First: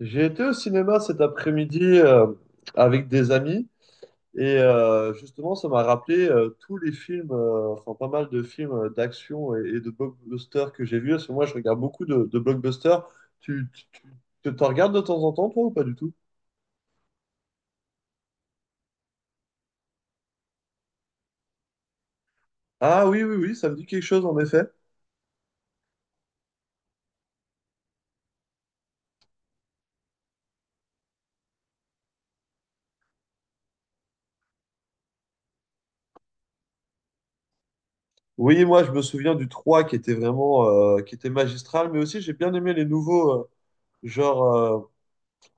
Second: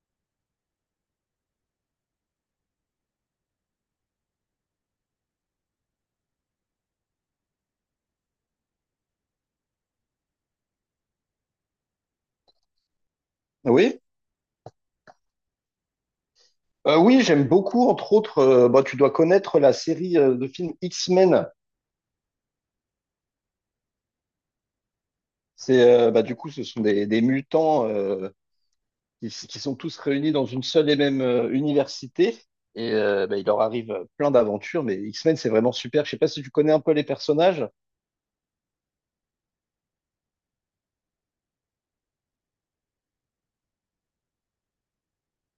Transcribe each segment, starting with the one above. J'ai été au cinéma cet après-midi avec des amis et justement ça m'a rappelé tous les films, enfin pas mal de films d'action et de blockbusters que j'ai vus. Parce que moi je regarde beaucoup de blockbusters. Tu, tu, Oui. tu- tu t'en regardes de temps en temps toi ou pas du tout? Oui, j'aime beaucoup, entre autres, tu dois connaître la série de films X-Men. Ah oui oui oui, ça me dit quelque chose en effet. C'est du coup, ce sont des mutants qui, qui sont tous réunis dans une seule et même université. Et il leur arrive plein d'aventures, mais X-Men, c'est vraiment super. Je sais pas si tu connais un peu les personnages. Oui, moi je me souviens du 3 qui était vraiment qui était magistral, mais aussi j'ai bien aimé les nouveaux, genre,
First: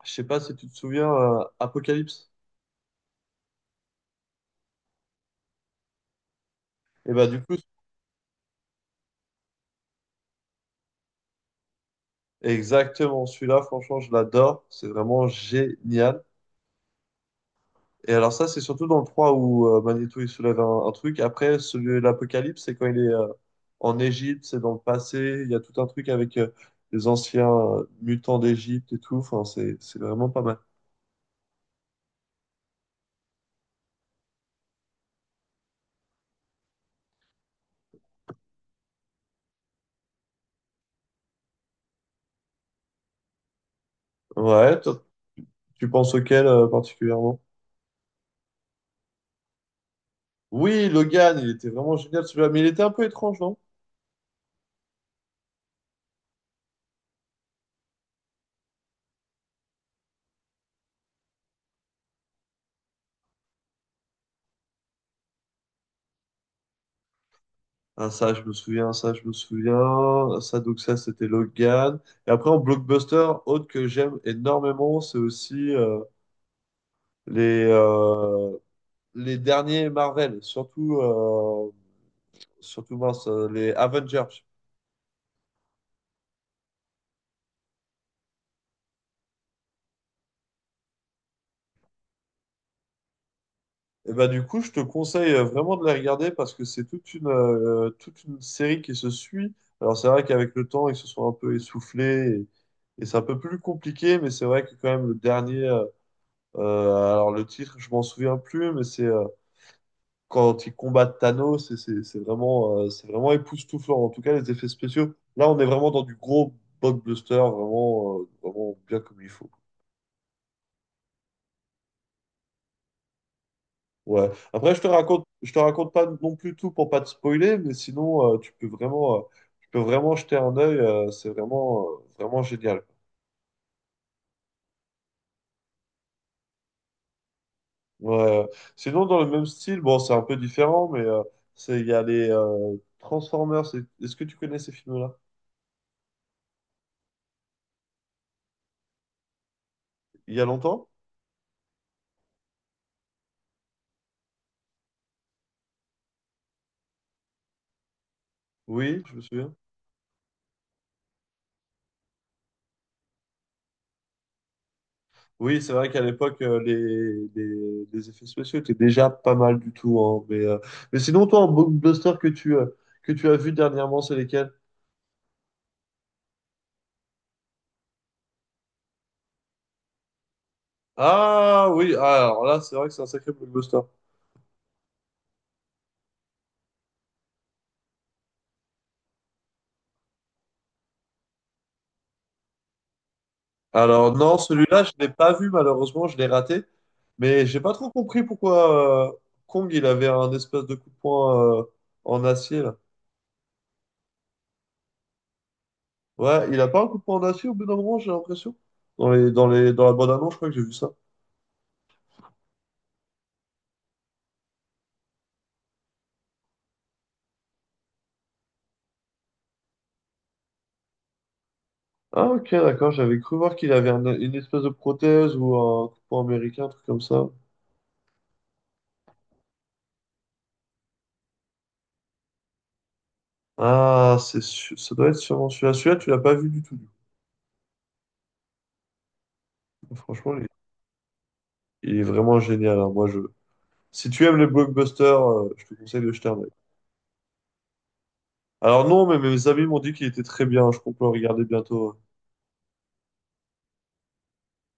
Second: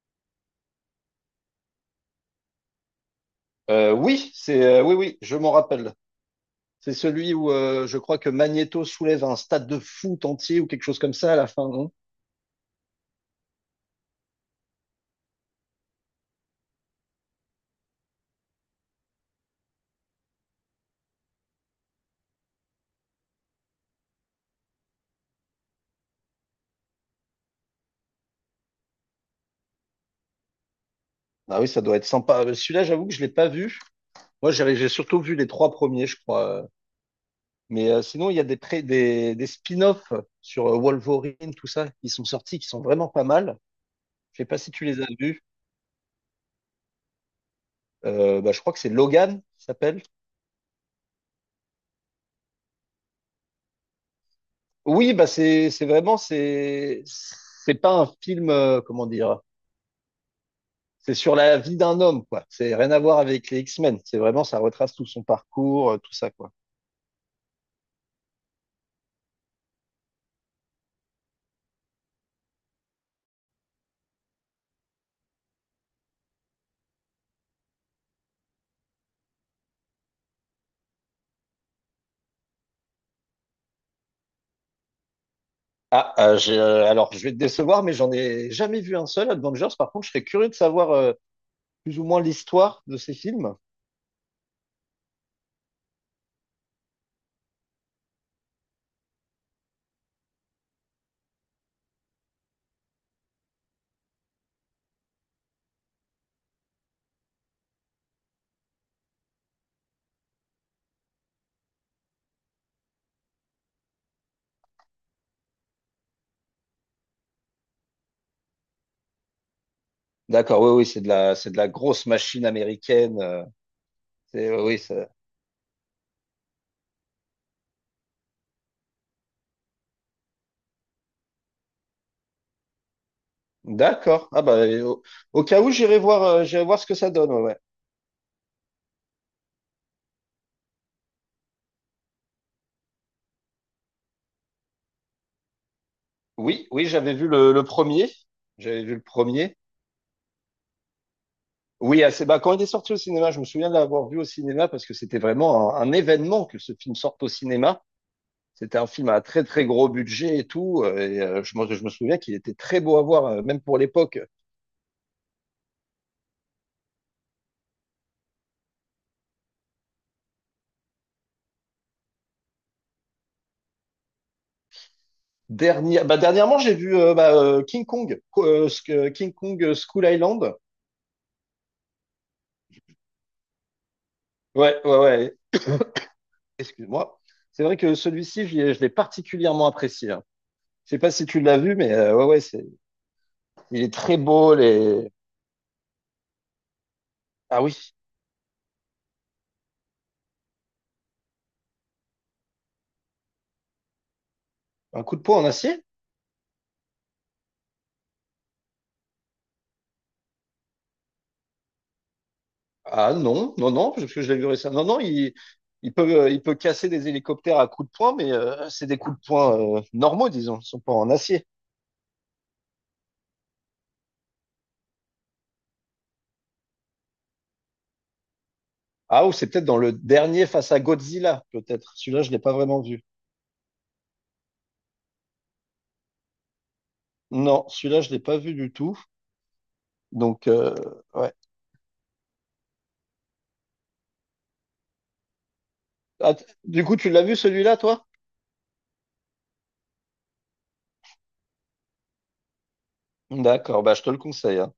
je sais pas si tu te souviens Apocalypse. Oui, c'est oui, je m'en rappelle. C'est Et bah celui du où coup. Je crois que Magneto soulève un stade de foot entier ou quelque chose comme ça à la fin, non? Exactement, celui-là, franchement, je l'adore. C'est vraiment génial. Et alors ça, c'est surtout dans le 3 où Magneto, il soulève un truc. Après, celui de l'Apocalypse, c'est quand il est en Égypte, c'est dans le passé. Il y a tout un truc avec les anciens mutants d'Égypte et tout. Enfin, c'est vraiment pas mal. Ah oui, ça doit être sympa. Celui-là, j'avoue que je l'ai pas vu. Moi, j'ai surtout vu les trois premiers, je crois. Mais sinon, il y a des spin-offs sur Wolverine, tout ça, qui sont sortis, qui sont vraiment pas mal. Je sais pas si Ouais, tu les toi, as vus. tu penses auquel particulièrement? Je crois que c'est Logan qui s'appelle. Oui, Logan, il était vraiment génial celui-là, mais il était un peu étrange, non? Oui, bah c'est vraiment c'est pas un film comment dire. C'est sur la vie d'un homme quoi. C'est rien à voir avec les X-Men. C'est vraiment ça retrace tout son parcours, tout ça quoi. Ah, ça, je me souviens, ça, je me souviens. Ça, donc ça, c'était Logan. Et après, en blockbuster, autre que j'aime énormément, c'est aussi les, euh, les derniers Marvel, surtout mince, les Avengers. Alors je vais te décevoir, mais j'en ai jamais vu un seul. Avengers, par contre, je serais curieux de savoir plus ou moins l'histoire de ces films. Et ben du coup, je te conseille vraiment de les regarder parce que c'est toute une série qui se suit. Alors, c'est vrai qu'avec le temps, ils se sont un peu essoufflés et c'est un peu plus compliqué, mais c'est vrai que quand même, le dernier, alors le titre, je m'en souviens plus, mais c'est. Quand ils combattent Thanos, c'est vraiment époustouflant. En tout cas, les effets spéciaux. Là, on est vraiment dans du gros blockbuster, vraiment bien comme il faut. D'accord, oui, oui, c'est de la grosse machine américaine. Ouais. Après, Oui, je te ça. raconte, je te raconte pas non plus tout pour pas te spoiler, mais sinon, tu peux vraiment jeter un œil. C'est vraiment, vraiment génial. D'accord. Au cas où, j'irai voir ce que ça donne. Ouais, ouais. Ouais. Sinon, dans le même style, bon, c'est un peu différent, mais il y a les Transformers. Est-ce que tu connais ces films-là? Oui, oui, le premier. J'avais vu le premier. Il y a longtemps? Oui, assez, bah, quand il est sorti au cinéma, je me souviens de l'avoir vu au cinéma parce que c'était vraiment un événement que ce film sorte au cinéma. C'était un Oui, film je me à très souviens. très gros budget et tout. Et je me souviens qu'il était très beau à voir, même pour l'époque. Oui, c'est vrai qu'à l'époque, les effets spéciaux étaient déjà pas mal du tout, hein, mais sinon, toi, un blockbuster que tu as vu dernièrement, c'est lesquels? Dernier, bah, dernièrement, j'ai vu King Kong, King Kong School Island. Ah oui, alors là, c'est vrai que c'est un sacré blockbuster. Ouais, ouais, ouais. Excuse-moi. C'est vrai que celui-ci, je l'ai particulièrement apprécié, hein. Je sais pas si tu l'as vu, mais ouais, ouais, c'est, il est Alors très non, beau. celui-là, je ne Les... l'ai pas vu, malheureusement, je l'ai raté. Mais j'ai Ah pas oui, trop compris pourquoi Kong, il avait un espèce de coup de poing en acier, là. un coup de poing en acier? Ouais, il a pas un coup de poing en acier au bout d'un moment, j'ai l'impression. Dans la bande-annonce, je crois que j'ai vu ça. Ah non, non, non, parce que je l'ai vu récemment. Non, non, il peut casser des hélicoptères à coups de poing, mais c'est des coups de poing normaux, disons. Ils sont pas en acier. Ah ok, d'accord, j'avais cru voir qu'il avait une espèce de prothèse ou un coupon américain, un truc comme ça. Ah, ou c'est peut-être dans le dernier face à Godzilla, peut-être. Celui-là, je l'ai pas vraiment vu. Ah, ça doit être sûrement celui-là. Celui-là, tu l'as pas vu du tout, du Non, celui-là, je l'ai pas vu du tout. coup. Franchement, il Donc, est, ouais. il est vraiment génial, hein. Moi, je... Si tu aimes les blockbusters, je te conseille de jeter Ah, un œil. du coup, tu l'as vu celui-là, toi? Alors non, mais mes amis m'ont dit qu'il était très bien. Je compte le regarder bientôt, hein. D'accord, bah, je te le conseille, hein.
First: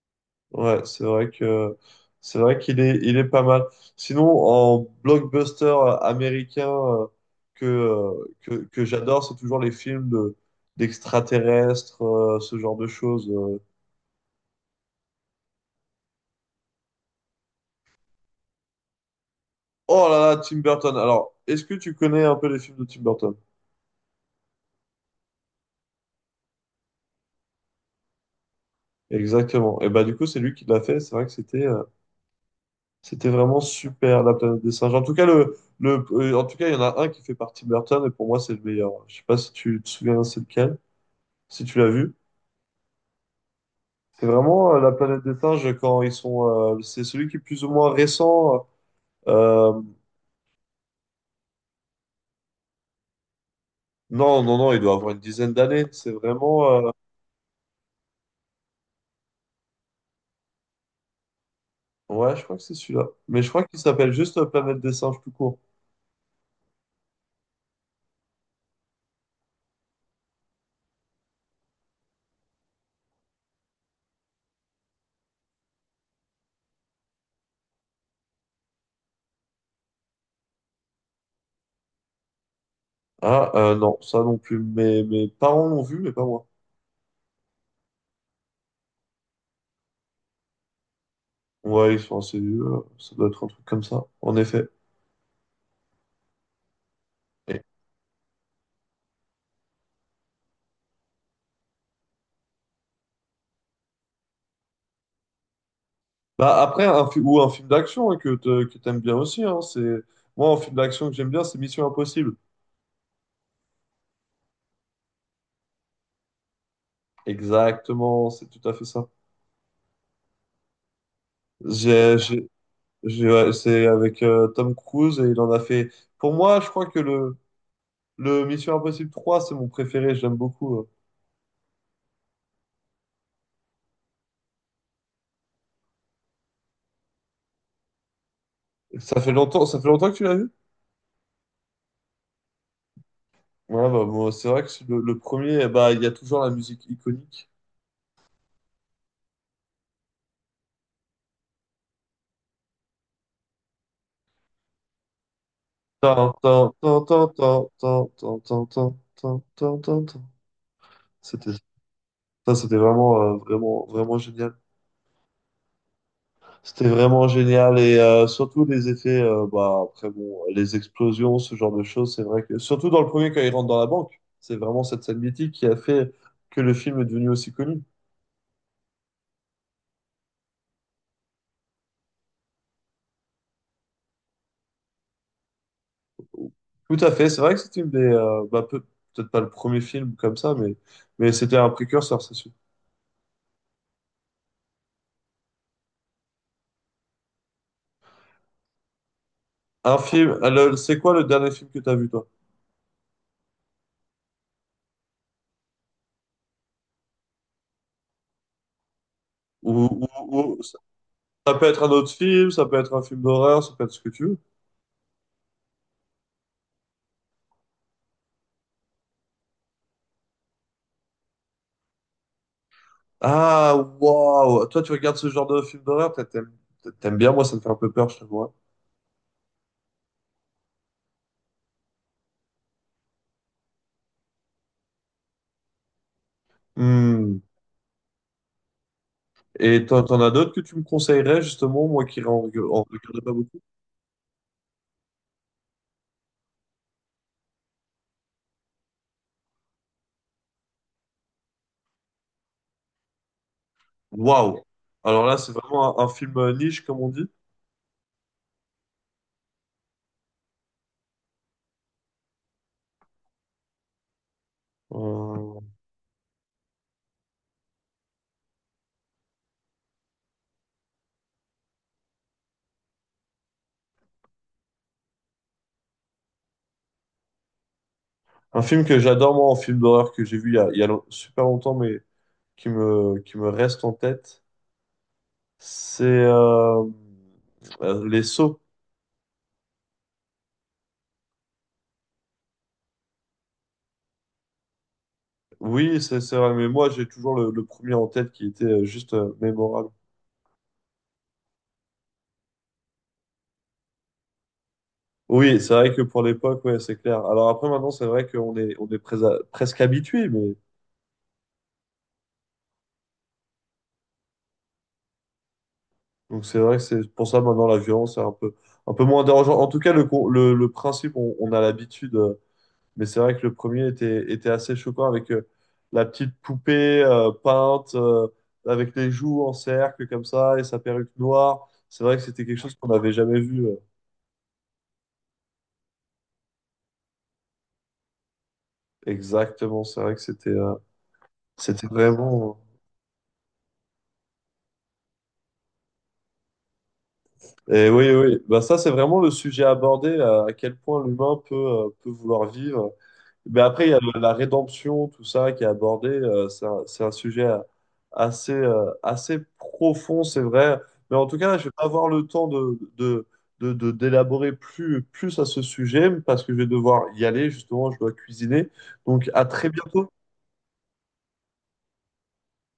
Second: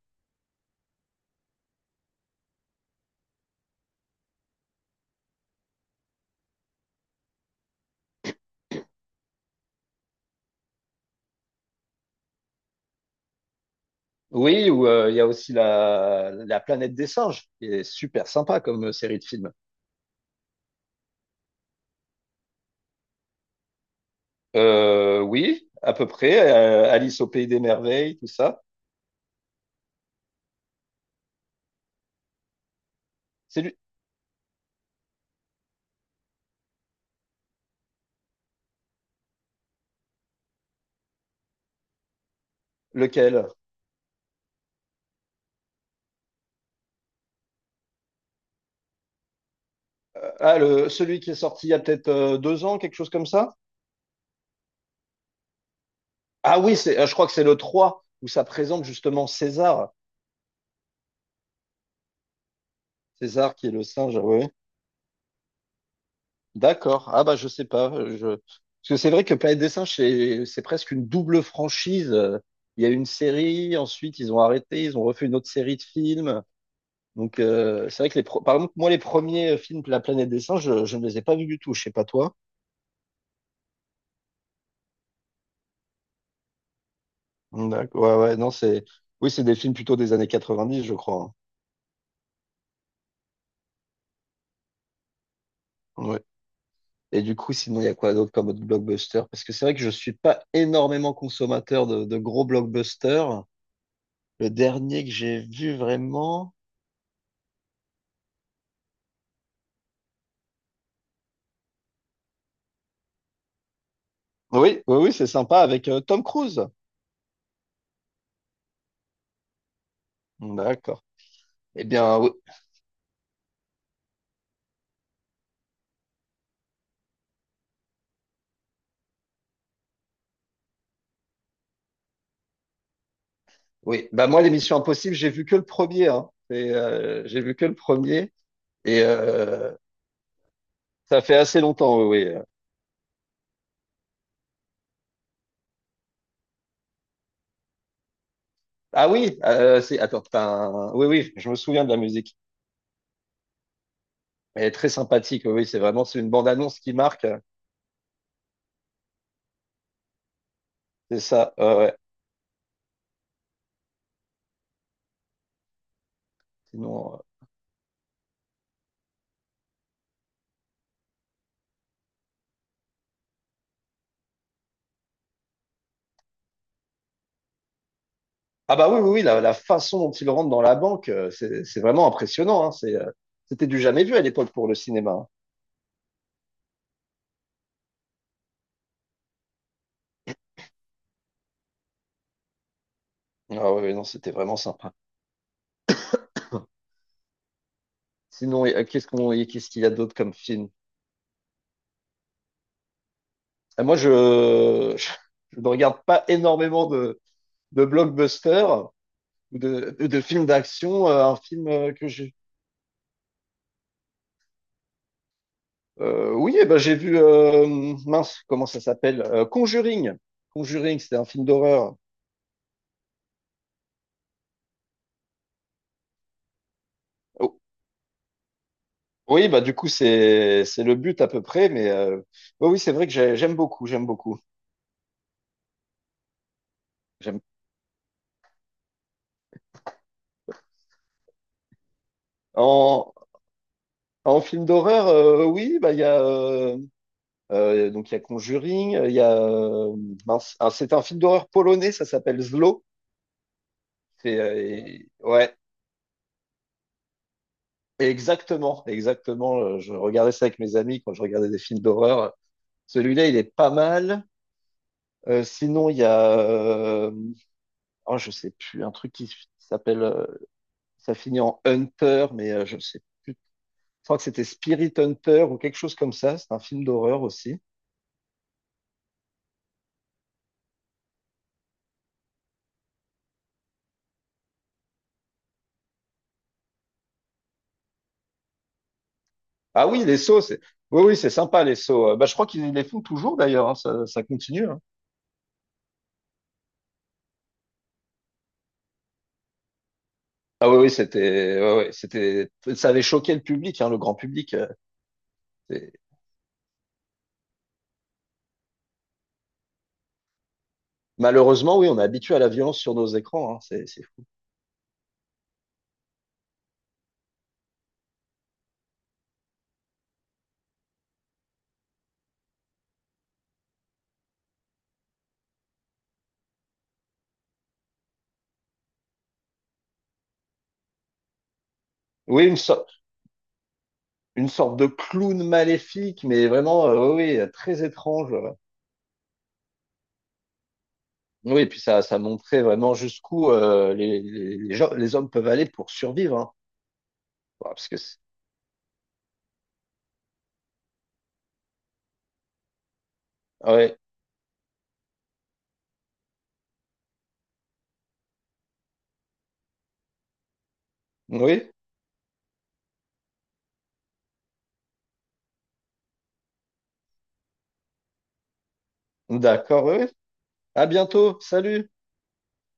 Ouais, c'est vrai qu'il est pas mal. Sinon, en blockbuster américain que j'adore, c'est toujours les films de d'extraterrestres, ce genre de choses. Oui, ou il y a aussi la planète des singes, qui est super sympa comme série de films. Oh là là, Tim Burton. Alors, est-ce que tu connais un peu les films de Tim Burton? Oui, à peu près. Alice au pays des merveilles, tout ça. Exactement. Et bah du coup, c'est lui qui l'a fait. C'est vrai que c'était vraiment C'est super, La planète des singes. En tout cas, il y en a un qui est fait par Tim Burton et pour moi, c'est le meilleur. Je sais pas si tu te souviens, c'est lequel, si tu l'as vu. lequel? C'est vraiment la planète des singes quand ils sont. C'est celui qui est plus ou moins récent. Euh, Celui qui est sorti il y a peut-être deux ans, quelque chose comme ça? non, non, non, il doit avoir une dizaine d'années. C'est Ah vraiment. oui, euh, c'est, je crois que c'est le 3 où ça présente justement César. ouais, je crois que c'est celui-là. Mais je César crois qui est qu'il le s'appelle singe. juste Ouais. Planète des singes tout court. D'accord. Ah bah je sais pas. Je... Parce que c'est vrai que Planète des Singes, c'est presque une double franchise. Il y a une série, ensuite ils ont arrêté, ils ont refait une autre série de films. Donc c'est vrai que par exemple moi les premiers films de La Planète des Singes, je ne les ai pas vus du tout. Je sais pas toi. Ah, non, ça non plus. Mes parents l'ont vu, mais pas moi. D'accord. Ouais ouais non c'est oui c'est des films plutôt des années quatre-vingt-dix je crois. Ouais, ils sont assez vieux. Ça doit être un truc comme ça, en effet. Hein. Ouais. Et du coup Et- sinon il y a quoi d'autre comme autre blockbuster? Parce que c'est vrai que je suis pas énormément consommateur de gros blockbusters. Le dernier que j'ai vu vraiment. Bah, après, un, fi- ou un film d'action, hein, que t'aimes bien aussi. Hein, c'est... Moi, un film d'action que j'aime bien, c'est Mission Impossible. Oui, oui, oui, c'est sympa avec Tom Cruise. Exactement, c'est tout à fait ça. D'accord. Eh bien, J'ai, oui, j'ai- ouais, c'est avec Tom Cruise et il en a fait. Pour moi, je crois que le Mission Impossible 3, c'est mon préféré, j'aime beaucoup. Oui. Bah moi, l'émission Impossible, j'ai vu que le premier, hein. C'est, j'ai vu que le premier et Ça fait longtemps que tu l'as vu? ça fait assez longtemps. Oui, oui. Ouais, bah, moi, c'est vrai que c'est le premier, bah, il y a toujours la musique iconique. Ah oui, c'est attends, oui, oui, je me souviens de la musique. Elle est très sympathique. Oui, oui, c'est vraiment, c'est une Tan, tan, bande-annonce qui tan, marque. tan, tan, tan, tan, tan, tan, tan, tan, tan, tan. C'est C'était, ça. Ouais, ouais. ça, c'était vraiment, vraiment, vraiment génial. C'était Sinon, vraiment génial et surtout les effets, bah, après bon, les explosions, ce genre de choses, c'est vrai que surtout dans le premier quand il rentre dans la banque, c'est vraiment cette scène mythique qui a fait que le film est devenu aussi connu. ah bah oui, oui, oui, la façon dont il rentre dans la banque, c'est vraiment impressionnant, hein. C'est, c'était du jamais vu à l'époque pour le cinéma, hein. Tout à fait, c'est vrai que c'était bah, peut-être pas le premier film comme ça, mais c'était un précurseur, c'est sûr. Ah oui, oui, non, c'était vraiment sympa. Sinon, et qu'est-ce qu'il y a Un d'autre comme film, film? C'est quoi le dernier film que tu as vu toi? Ah, moi, je, je, je ne regarde pas énormément de blockbusters ou Ou, de films ou- ou- d'action. Un ça peut film être un que autre j'ai. film, ça peut être un film d'horreur, ça peut être ce que tu veux. Oui, eh ben, j'ai vu, mince, comment ça s'appelle? Conjuring. Conjuring, c'était un film d'horreur. Ah, waouh! Toi, tu regardes ce genre de film d'horreur, peut-être t'aimes bien, moi, Oh, ça me fait un peu peur, je te vois. oui, bah, du coup, c'est le but à peu près, mais oui, oui, c'est vrai que j'aime beaucoup, j'aime beaucoup. J'aime. Hmm. Et t'en as d'autres que tu me conseillerais, justement, moi qui en, En, en regarde pas beaucoup? en film d'horreur, oui, bah, il y a. Donc il y a Conjuring, il y a mince, ah, c'est un film d'horreur polonais, ça s'appelle Zlo. C'est, Waouh! Alors là, c'est ouais, vraiment un film niche, comme on dit. exactement, exactement. Je regardais ça avec mes amis quand je regardais des films d'horreur. Celui-là, il est pas mal. Euh, Sinon, il y a, oh, je sais plus, un truc qui s'appelle, ça finit en Hunter, mais je sais plus. Je crois que c'était Spirit Hunter ou quelque chose comme ça. C'est un film d'horreur aussi. un film que j'adore, moi, un film d'horreur que j'ai vu il y a long- super longtemps, mais qui me reste en tête, c'est Les Sceaux. Ah oui, les sauts, c'est, oui, oui, c'est sympa les sauts. Bah, je crois qu'ils les font toujours d'ailleurs, hein, ça continue, hein. Oui, c'est vrai, mais moi, j'ai toujours le premier en tête qui était juste mémorable. Ah oui, oui, c'était, ouais, ouais, c'était, ça avait choqué le public, hein, le grand public. Oui, c'est c'est- vrai que pour l'époque, ouais, c'est clair. Alors après, maintenant, c'est vrai qu'presque habitué, mais Malheureusement, oui, on est habitué à la violence sur nos écrans, hein, c'est fou. donc c'est vrai que c'est pour ça maintenant la violence est un peu moins dérangeante. En tout cas, le principe, on a l'habitude, mais c'est vrai que le premier était assez choquant avec la petite poupée peinte avec les joues en cercle comme ça et sa perruque noire. C'est vrai que Oui, c'était quelque chose qu'on n'avait jamais vu. Une sorte de clown maléfique, mais vraiment, oui, oui, très étrange. Ouais. Exactement, c'est vrai que c'était, euh, Oui, et puis c'était ça vraiment. Montrait vraiment jusqu'où les hommes peuvent aller pour survivre, hein. Ouais, Parce Et que, oui, c'est- oui, bah ça c'est vraiment le sujet abordé, à quel point l'humain peut vouloir vivre. Mais après, il y ouais. a la rédemption, tout ça qui est abordé, c'est un sujet assez profond, c'est vrai. Mais en tout cas, je Oui, vais pas avoir le temps d'élaborer plus à ce sujet parce que je vais devoir y aller, justement, je dois cuisiner. Donc à très d'accord, oui. Oui. bientôt. À bientôt, salut.